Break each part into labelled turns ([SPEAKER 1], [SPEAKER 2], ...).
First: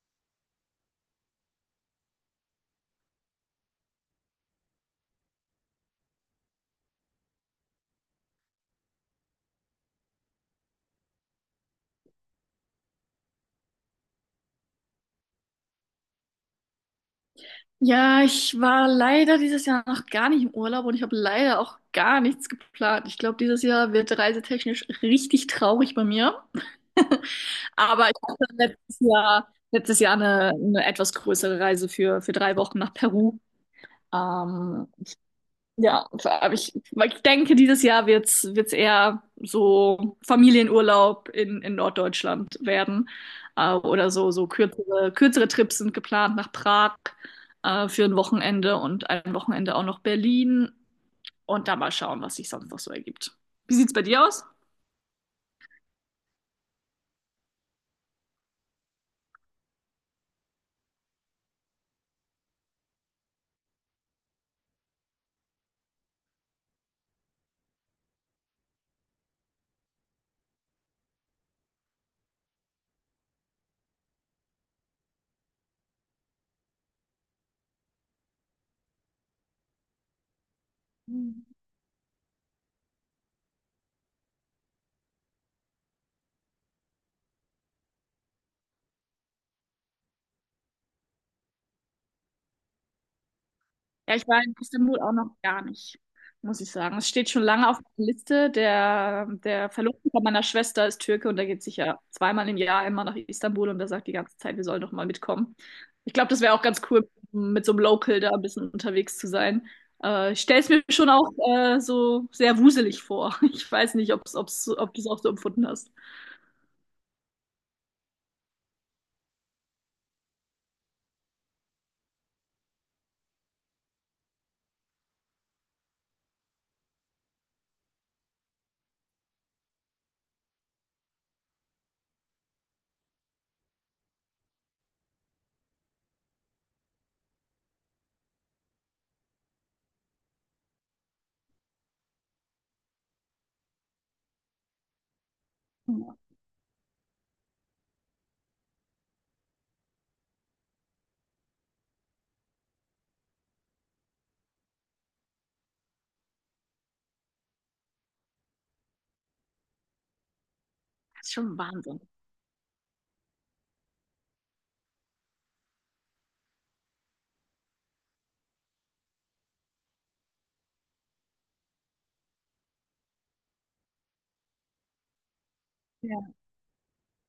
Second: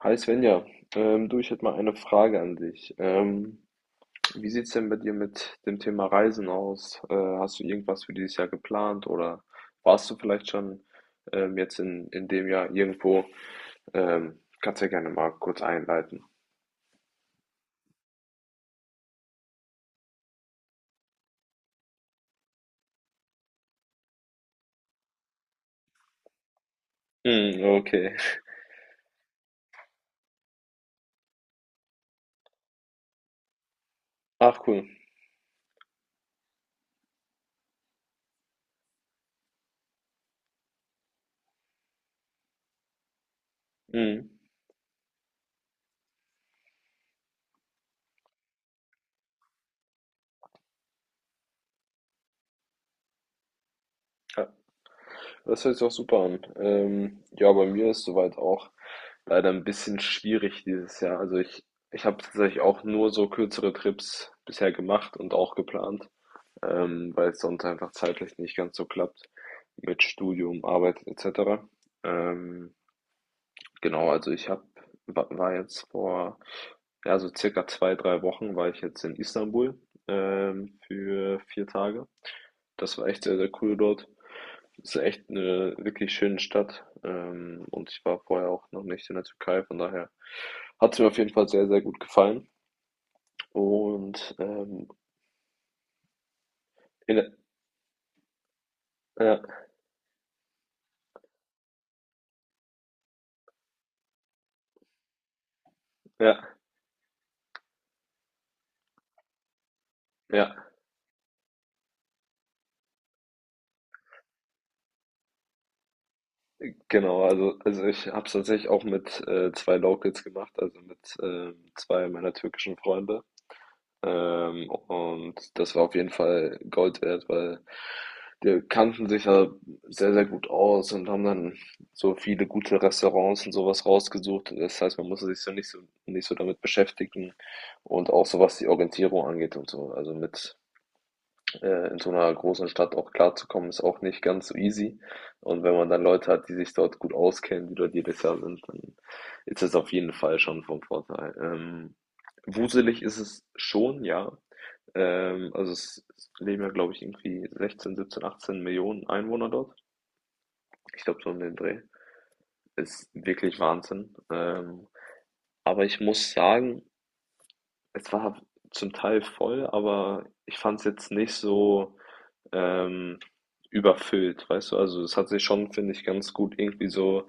[SPEAKER 1] Hi Svenja, du, ich hätte mal eine Frage an dich. Wie sieht's denn bei dir mit dem Thema Reisen aus? Hast du irgendwas für dieses Jahr geplant oder warst du vielleicht schon jetzt in dem Jahr irgendwo? Kannst ja gerne mal kurz einleiten.
[SPEAKER 2] Ja, ich war leider dieses Jahr noch gar nicht im Urlaub und ich habe leider auch gar nichts geplant. Ich glaube, dieses Jahr wird reisetechnisch richtig traurig bei mir.
[SPEAKER 1] Mm,
[SPEAKER 2] Aber ich
[SPEAKER 1] okay.
[SPEAKER 2] hatte letztes Jahr eine etwas größere Reise für drei Wochen nach Peru.
[SPEAKER 1] Ach cool.
[SPEAKER 2] Ähm, ja, aber ich denke, dieses Jahr wird's eher so Familienurlaub in Norddeutschland werden. Oder
[SPEAKER 1] Mm.
[SPEAKER 2] so, so kürzere Trips sind geplant nach Prag für ein Wochenende und ein Wochenende auch noch Berlin. Und da mal schauen, was sich sonst noch so ergibt. Wie sieht's bei dir aus?
[SPEAKER 1] Ja, das hört sich auch super an. Ja, bei mir ist soweit auch leider ein bisschen schwierig dieses Jahr. Ich habe tatsächlich auch nur so kürzere Trips bisher gemacht und auch geplant. Weil es sonst einfach zeitlich nicht ganz so klappt mit Studium, Arbeit etc. Ähm, genau, also ich hab, war jetzt vor, ja, so circa zwei, 3 Wochen war ich jetzt in Istanbul für 4 Tage. Das war echt sehr, sehr cool dort. Es ist echt eine wirklich schöne Stadt, und ich war vorher auch noch nicht in der Türkei, von daher hat es mir auf jeden Fall sehr, sehr gut gefallen.
[SPEAKER 2] Ja, ich
[SPEAKER 1] Und
[SPEAKER 2] war in Istanbul auch noch gar nicht, muss ich sagen. Es
[SPEAKER 1] in der,
[SPEAKER 2] steht schon lange auf der Liste. Der,
[SPEAKER 1] ja,
[SPEAKER 2] der Verlobte von meiner Schwester ist Türke und der geht sicher zweimal im Jahr immer nach Istanbul und der sagt die ganze Zeit, wir sollen doch mal mitkommen. Ich glaube,
[SPEAKER 1] ja,
[SPEAKER 2] das wäre auch ganz cool, mit so einem Local da ein bisschen unterwegs zu sein. Ich stelle
[SPEAKER 1] ja.
[SPEAKER 2] es mir schon auch so sehr wuselig vor. Ich weiß nicht, ob du es auch so empfunden hast.
[SPEAKER 1] Genau, also ich habe es tatsächlich auch mit zwei Locals gemacht, also mit zwei meiner türkischen Freunde. Und das war auf jeden Fall Gold wert, weil die kannten sich ja sehr, sehr gut aus und haben dann so viele gute Restaurants und sowas rausgesucht. Das heißt, man musste sich so nicht so damit beschäftigen und auch so was die Orientierung angeht und so. Also mit in so einer großen Stadt auch klarzukommen, ist auch nicht ganz so easy. Und wenn man dann
[SPEAKER 2] Ja.
[SPEAKER 1] Leute hat, die sich dort gut auskennen, die dort jedes Jahr sind, dann ist das auf jeden Fall schon vom Vorteil. Wuselig ist es schon, ja. Also es leben ja, glaube ich, irgendwie 16, 17, 18 Millionen Einwohner dort. Ich glaube,
[SPEAKER 2] Das
[SPEAKER 1] so
[SPEAKER 2] ist
[SPEAKER 1] um den
[SPEAKER 2] schon
[SPEAKER 1] Dreh.
[SPEAKER 2] Wahnsinn.
[SPEAKER 1] Ist wirklich Wahnsinn. Aber ich muss sagen, es war zum Teil voll, aber ich fand es jetzt nicht so ähm, überfüllt, weißt du? Also es hat sich schon, finde ich, ganz
[SPEAKER 2] Ja.
[SPEAKER 1] gut irgendwie so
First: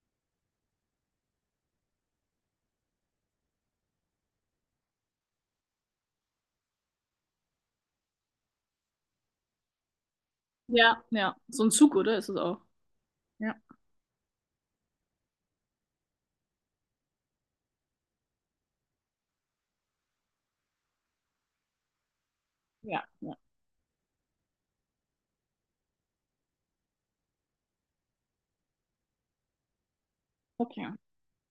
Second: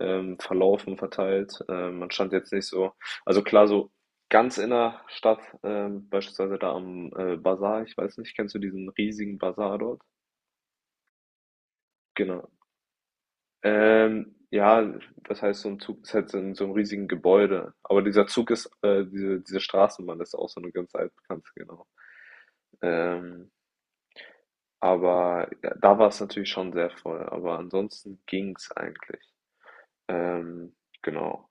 [SPEAKER 1] verlaufen, verteilt. Man stand jetzt nicht so, also klar, so ganz in der Stadt, beispielsweise da am Bazar, ich weiß nicht, kennst du diesen riesigen Bazar dort?
[SPEAKER 2] Ja, ja. So ein Zug, oder? Ist es
[SPEAKER 1] Genau.
[SPEAKER 2] auch. Ja.
[SPEAKER 1] Ja, das heißt, so ein Zug ist halt so in so einem riesigen Gebäude. Aber dieser Zug ist, diese Straßenbahn ist auch so eine ganz altbekannte, genau.
[SPEAKER 2] Ja, ja.
[SPEAKER 1] Ähm, Aber ja, da war es natürlich schon sehr voll. Aber ansonsten ging's eigentlich. Ähm,
[SPEAKER 2] Okay.
[SPEAKER 1] genau.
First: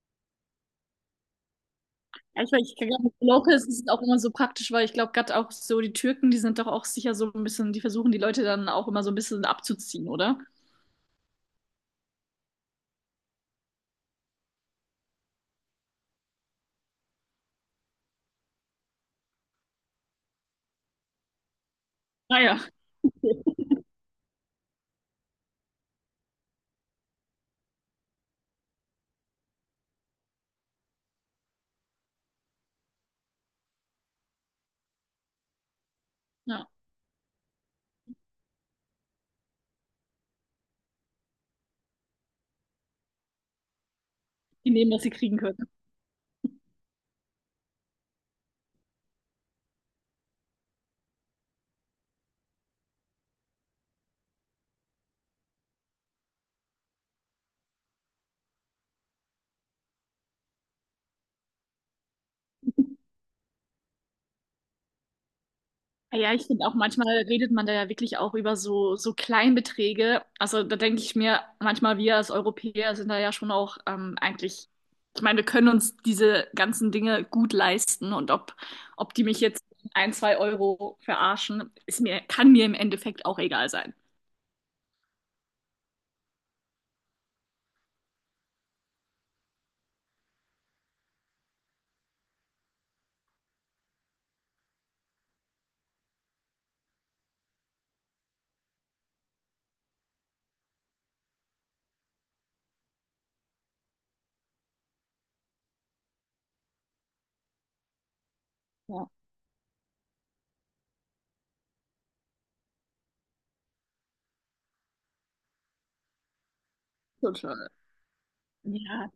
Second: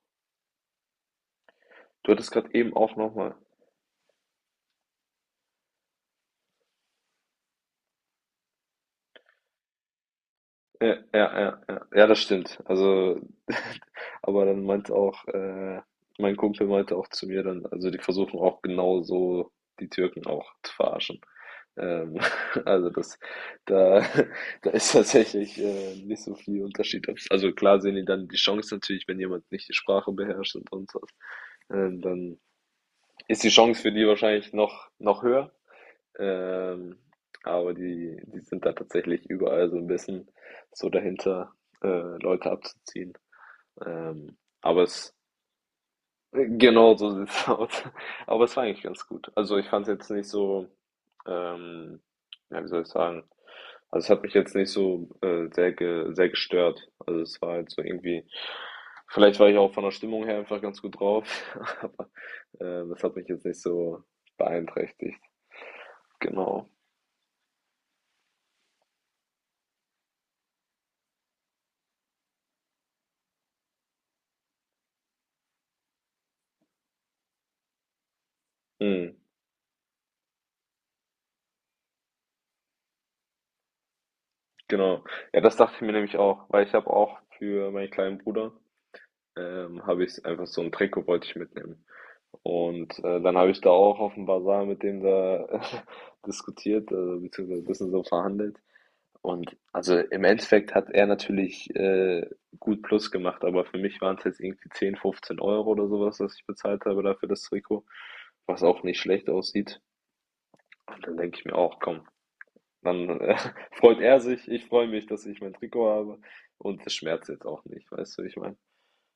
[SPEAKER 1] Du hattest
[SPEAKER 2] Ja,
[SPEAKER 1] gerade eben
[SPEAKER 2] ich
[SPEAKER 1] auch nochmal.
[SPEAKER 2] glaube, es ist es auch immer so praktisch, weil ich glaube, gerade auch so die Türken, die sind doch auch sicher so ein bisschen, die versuchen die Leute dann auch immer so ein bisschen abzuziehen, oder?
[SPEAKER 1] Ja, ja, ja, ja. Ja, das stimmt. Also, aber dann meinte auch, mein Kumpel meinte auch zu mir dann, also die versuchen auch genau so die Türken auch zu verarschen. Ähm,
[SPEAKER 2] Naja, ja.
[SPEAKER 1] also das, da, da ist tatsächlich nicht so viel Unterschied. Also klar sehen die dann die Chance natürlich, wenn jemand nicht die Sprache beherrscht und sonst was. Dann ist die Chance für die wahrscheinlich noch höher.
[SPEAKER 2] Ja.
[SPEAKER 1] Ähm, aber die sind da tatsächlich überall so ein bisschen so dahinter, äh, Leute abzuziehen.
[SPEAKER 2] Die
[SPEAKER 1] Aber
[SPEAKER 2] nehmen, was sie
[SPEAKER 1] es
[SPEAKER 2] kriegen können.
[SPEAKER 1] genau so sieht's aus. Aber es war eigentlich ganz gut. Also ich fand's jetzt nicht so, ähm, ja, wie soll ich sagen? Also es hat mich jetzt nicht so sehr gestört. Also es war halt so irgendwie, vielleicht war ich auch von der Stimmung her einfach ganz gut drauf, aber das hat mich jetzt nicht so beeinträchtigt.
[SPEAKER 2] Ja, ja, ich finde
[SPEAKER 1] Genau.
[SPEAKER 2] auch manchmal redet man da ja wirklich auch über so, so Kleinbeträge. Also da denke ich mir, manchmal wir als Europäer sind da ja schon auch eigentlich, ich meine, wir können uns diese ganzen Dinge gut leisten und ob
[SPEAKER 1] Mhm,
[SPEAKER 2] die mich jetzt ein, zwei Euro verarschen, ist mir, kann mir im Endeffekt auch egal sein.
[SPEAKER 1] genau. Ja, das dachte ich mir nämlich auch, weil ich habe auch für meinen kleinen Bruder, habe ich einfach so ein Trikot wollte ich mitnehmen. Und dann habe ich da auch auf dem Basar mit dem da diskutiert, beziehungsweise ein bisschen so verhandelt. Und also im Endeffekt hat er natürlich gut Plus gemacht, aber für mich waren es jetzt irgendwie 10 15 Euro oder sowas, was ich bezahlt habe dafür das Trikot, was auch nicht
[SPEAKER 2] Ja,
[SPEAKER 1] schlecht aussieht. Und dann denke ich mir auch, komm, dann freut er sich, ich freue mich, dass ich mein Trikot habe und es schmerzt jetzt auch
[SPEAKER 2] total.
[SPEAKER 1] nicht, weißt du, wie ich meine?
[SPEAKER 2] Ja,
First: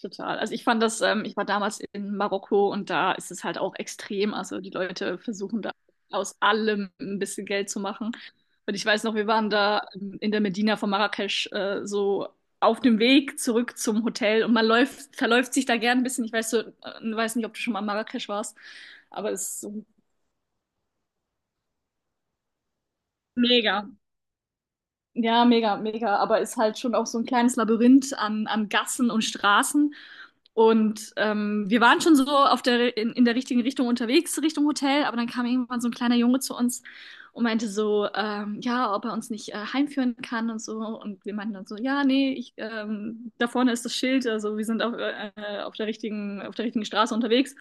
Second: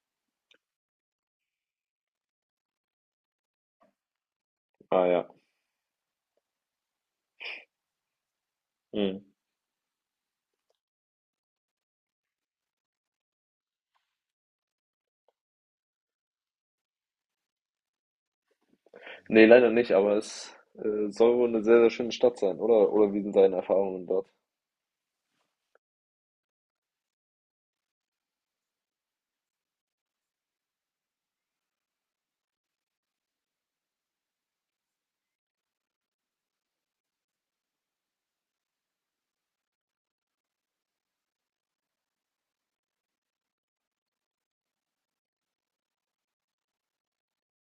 [SPEAKER 2] total. Also ich fand das, ich war damals in Marokko und da ist es halt auch extrem. Also die
[SPEAKER 1] Ah
[SPEAKER 2] Leute
[SPEAKER 1] ja.
[SPEAKER 2] versuchen da aus allem ein bisschen Geld zu machen. Und ich weiß noch,
[SPEAKER 1] Mhm.
[SPEAKER 2] wir waren da in der Medina von Marrakesch so auf dem Weg zurück zum Hotel und man läuft, verläuft sich da gern ein bisschen. Ich weiß so, weiß nicht, ob du schon mal in Marrakesch warst, aber es
[SPEAKER 1] Ne,
[SPEAKER 2] ist
[SPEAKER 1] leider
[SPEAKER 2] so
[SPEAKER 1] nicht, aber es, soll wohl eine sehr, sehr schöne Stadt sein, oder? Oder wie sind deine
[SPEAKER 2] mega.
[SPEAKER 1] Erfahrungen dort?
[SPEAKER 2] Ja, mega, mega. Aber ist halt schon auch so ein kleines Labyrinth an Gassen und Straßen. Und wir waren schon so auf der, in der richtigen Richtung unterwegs, Richtung Hotel. Aber dann kam irgendwann so ein kleiner Junge zu uns und meinte so, ja, ob er uns nicht heimführen kann und so. Und wir meinten dann so, ja, nee, da vorne ist das Schild. Also wir sind auf der richtigen Straße unterwegs.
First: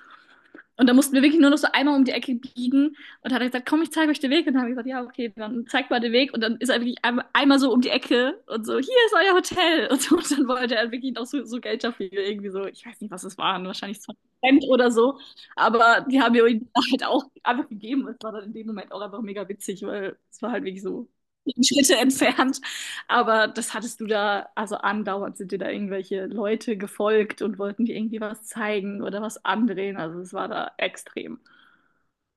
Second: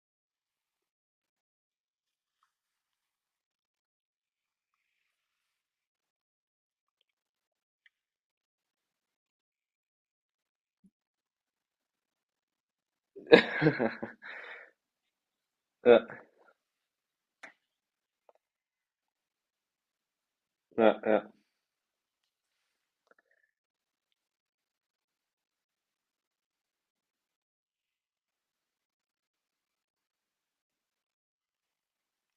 [SPEAKER 2] Und da mussten wir wirklich nur noch so einmal um die Ecke biegen und hat er gesagt, komm, ich zeige euch den Weg. Und dann habe ich gesagt, ja, okay, dann zeig mal den Weg. Und dann ist er wirklich einmal so um die Ecke und so, hier ist euer Hotel. Und, so, und dann wollte er wirklich noch so, so Geld dafür, irgendwie so, ich weiß nicht, was es waren, wahrscheinlich 20 Cent oder so. Aber
[SPEAKER 1] Ja,
[SPEAKER 2] die haben mir ihm halt auch einfach gegeben. Es war dann in dem Moment auch einfach mega witzig, weil es war halt wirklich
[SPEAKER 1] ja,
[SPEAKER 2] so
[SPEAKER 1] ja.
[SPEAKER 2] zehn Schritte entfernt. Aber das hattest du da, also andauernd sind dir da irgendwelche Leute gefolgt und wollten dir irgendwie was zeigen oder was andrehen. Also es war da extrem.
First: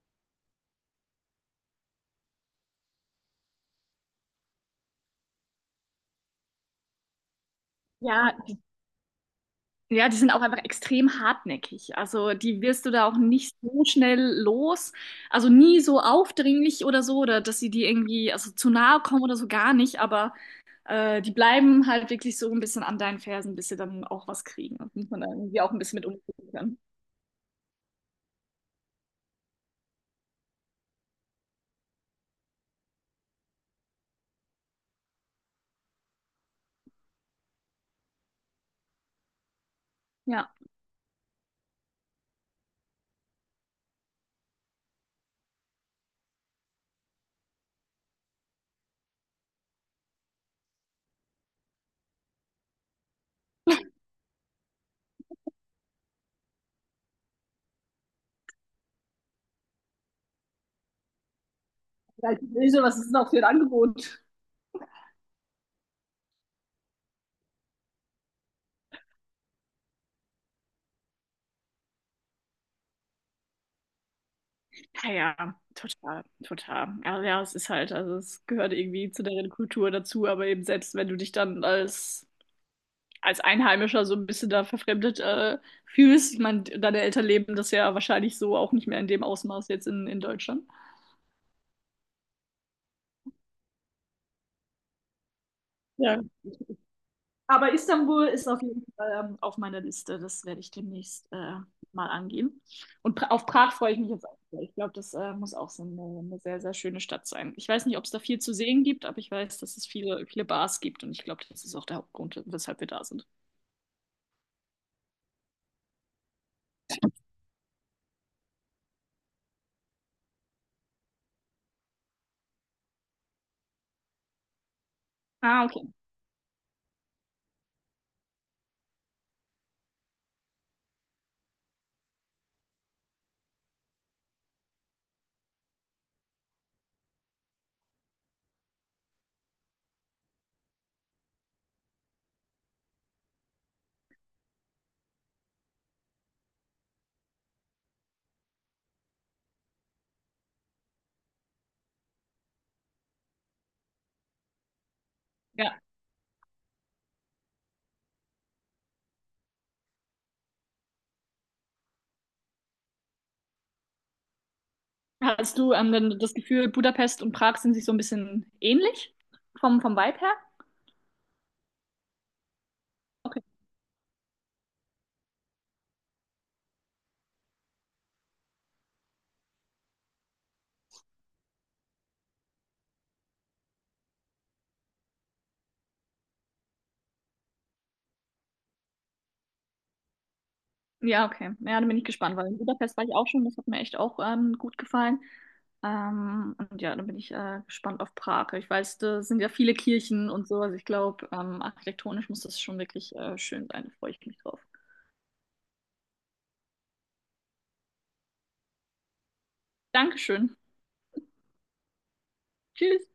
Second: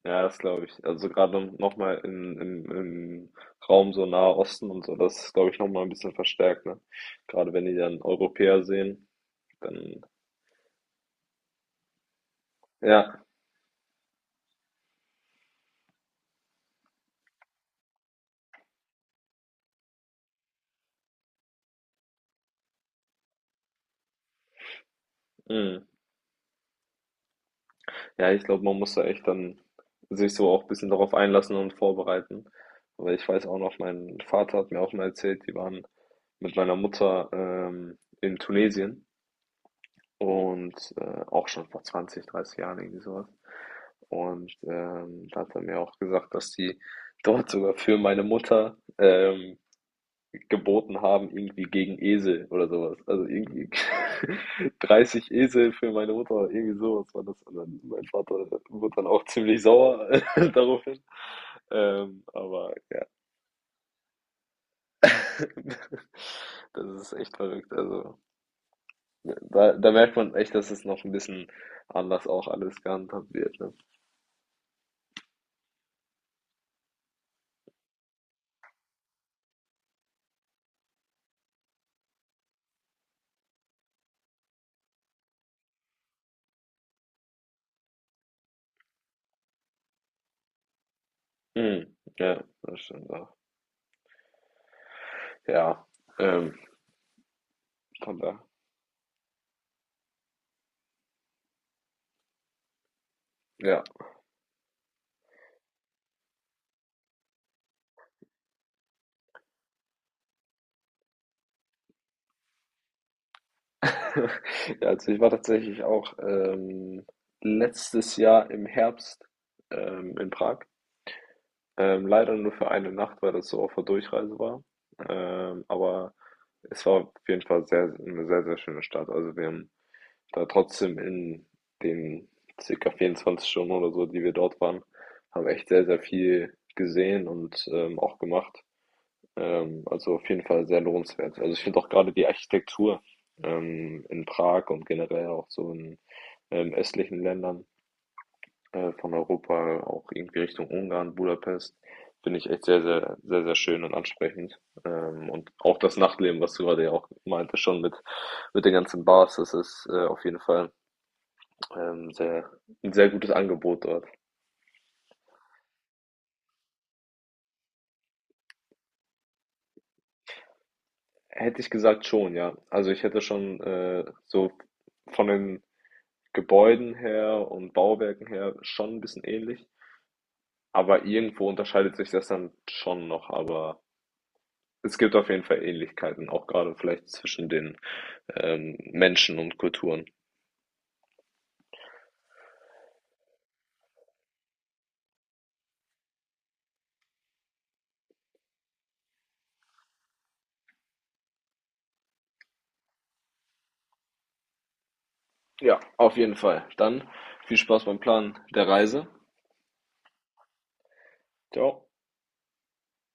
[SPEAKER 1] Ja, das glaube ich. Also, gerade noch mal im Raum so Nahe Osten und so, das ist, glaube ich, noch mal 'n bisschen verstärkt, ne? Gerade wenn die dann
[SPEAKER 2] Ja, die,
[SPEAKER 1] Europäer sehen, dann
[SPEAKER 2] ja, die sind auch einfach extrem hartnäckig. Also die wirst du da auch
[SPEAKER 1] ja,
[SPEAKER 2] nicht so schnell los. Also nie so aufdringlich oder so, oder dass sie dir irgendwie also zu nahe kommen oder so gar nicht. Aber die bleiben halt wirklich so ein bisschen an deinen Fersen, bis sie dann auch was kriegen. Das muss man dann irgendwie auch ein
[SPEAKER 1] mhm.
[SPEAKER 2] bisschen mit umgehen können.
[SPEAKER 1] Ja, ich glaube, man muss da echt dann sich so auch ein bisschen darauf einlassen und vorbereiten. Weil ich weiß auch noch, mein Vater hat mir auch mal erzählt, die waren mit meiner Mutter, in Tunesien.
[SPEAKER 2] Ja.
[SPEAKER 1] Und auch schon vor 20 30 Jahren irgendwie sowas. Und da hat er mir auch gesagt, dass die dort sogar für meine Mutter geboten haben, irgendwie gegen Esel oder sowas. Also irgendwie 30 Esel für meine Mutter oder irgendwie sowas war das. Und dann mein Vater wurde dann auch ziemlich sauer daraufhin.
[SPEAKER 2] Halt
[SPEAKER 1] Aber
[SPEAKER 2] böse, was
[SPEAKER 1] ja,
[SPEAKER 2] ist denn auch für ein Angebot?
[SPEAKER 1] das ist echt verrückt. Also da merkt man echt, dass es noch ein bisschen anders auch alles gehandhabt wird. Ne?
[SPEAKER 2] Ja, ja, total, total. Ja, ja, es ist halt, also es gehört irgendwie zu deren Kultur dazu, aber eben selbst wenn du dich dann als, als Einheimischer so ein bisschen da verfremdet fühlst, ich meine, deine Eltern leben das ja wahrscheinlich so auch nicht mehr in dem Ausmaß jetzt in Deutschland.
[SPEAKER 1] Mhm. Ja, das stimmt auch. Ja,
[SPEAKER 2] Ja.
[SPEAKER 1] ähm,
[SPEAKER 2] Aber
[SPEAKER 1] von
[SPEAKER 2] Istanbul
[SPEAKER 1] da.
[SPEAKER 2] ist auf jeden Fall auf meiner Liste. Das werde ich demnächst mal angehen. Und pra auf Prag
[SPEAKER 1] Ja.
[SPEAKER 2] freue ich mich jetzt auch sehr. Ich glaube, das muss auch so eine sehr, sehr schöne Stadt sein. Ich weiß nicht, ob es da viel zu sehen gibt, aber ich weiß, dass es viele, viele Bars gibt. Und ich glaube, das ist auch der Hauptgrund, weshalb wir da sind.
[SPEAKER 1] Ja, also ich war tatsächlich auch letztes Jahr im Herbst in Prag. Leider nur für eine Nacht, weil das so auf der Durchreise war.
[SPEAKER 2] Ah, okay.
[SPEAKER 1] Aber es war auf jeden Fall eine sehr, sehr schöne Stadt. Also wir haben da trotzdem in den circa 24 Stunden oder so, die wir dort waren, haben echt sehr, sehr viel gesehen und auch gemacht. Also auf jeden Fall sehr lohnenswert. Also ich finde auch gerade die Architektur in Prag und generell auch so in östlichen Ländern von Europa, auch irgendwie Richtung Ungarn, Budapest, finde ich echt sehr, sehr, sehr, sehr schön und ansprechend. Und auch
[SPEAKER 2] Ja.
[SPEAKER 1] das Nachtleben, was du gerade ja auch meinte, schon mit den ganzen Bars, das ist auf jeden Fall sehr, ein sehr gutes Angebot dort.
[SPEAKER 2] Hast du denn das Gefühl, Budapest und Prag sind sich so ein bisschen ähnlich vom Vibe her?
[SPEAKER 1] Hätte ich gesagt schon, ja. Also ich hätte
[SPEAKER 2] Okay.
[SPEAKER 1] schon so von den Gebäuden her und Bauwerken her schon ein bisschen ähnlich, aber irgendwo unterscheidet sich das dann schon noch, aber es gibt auf jeden Fall Ähnlichkeiten, auch gerade vielleicht zwischen den, Menschen und Kulturen.
[SPEAKER 2] Ja, okay. Ja, dann bin ich gespannt, weil in Budapest war ich auch schon. Das hat mir echt auch gut gefallen. Und ja, dann bin ich gespannt auf Prag. Ich weiß, da sind ja viele Kirchen und so. Also ich glaube, architektonisch muss das schon wirklich schön sein. Da freue ich mich drauf.
[SPEAKER 1] Ja, auf jeden Fall. Dann viel Spaß beim Planen der Reise.
[SPEAKER 2] Dankeschön.
[SPEAKER 1] Ciao.
[SPEAKER 2] Tschüss.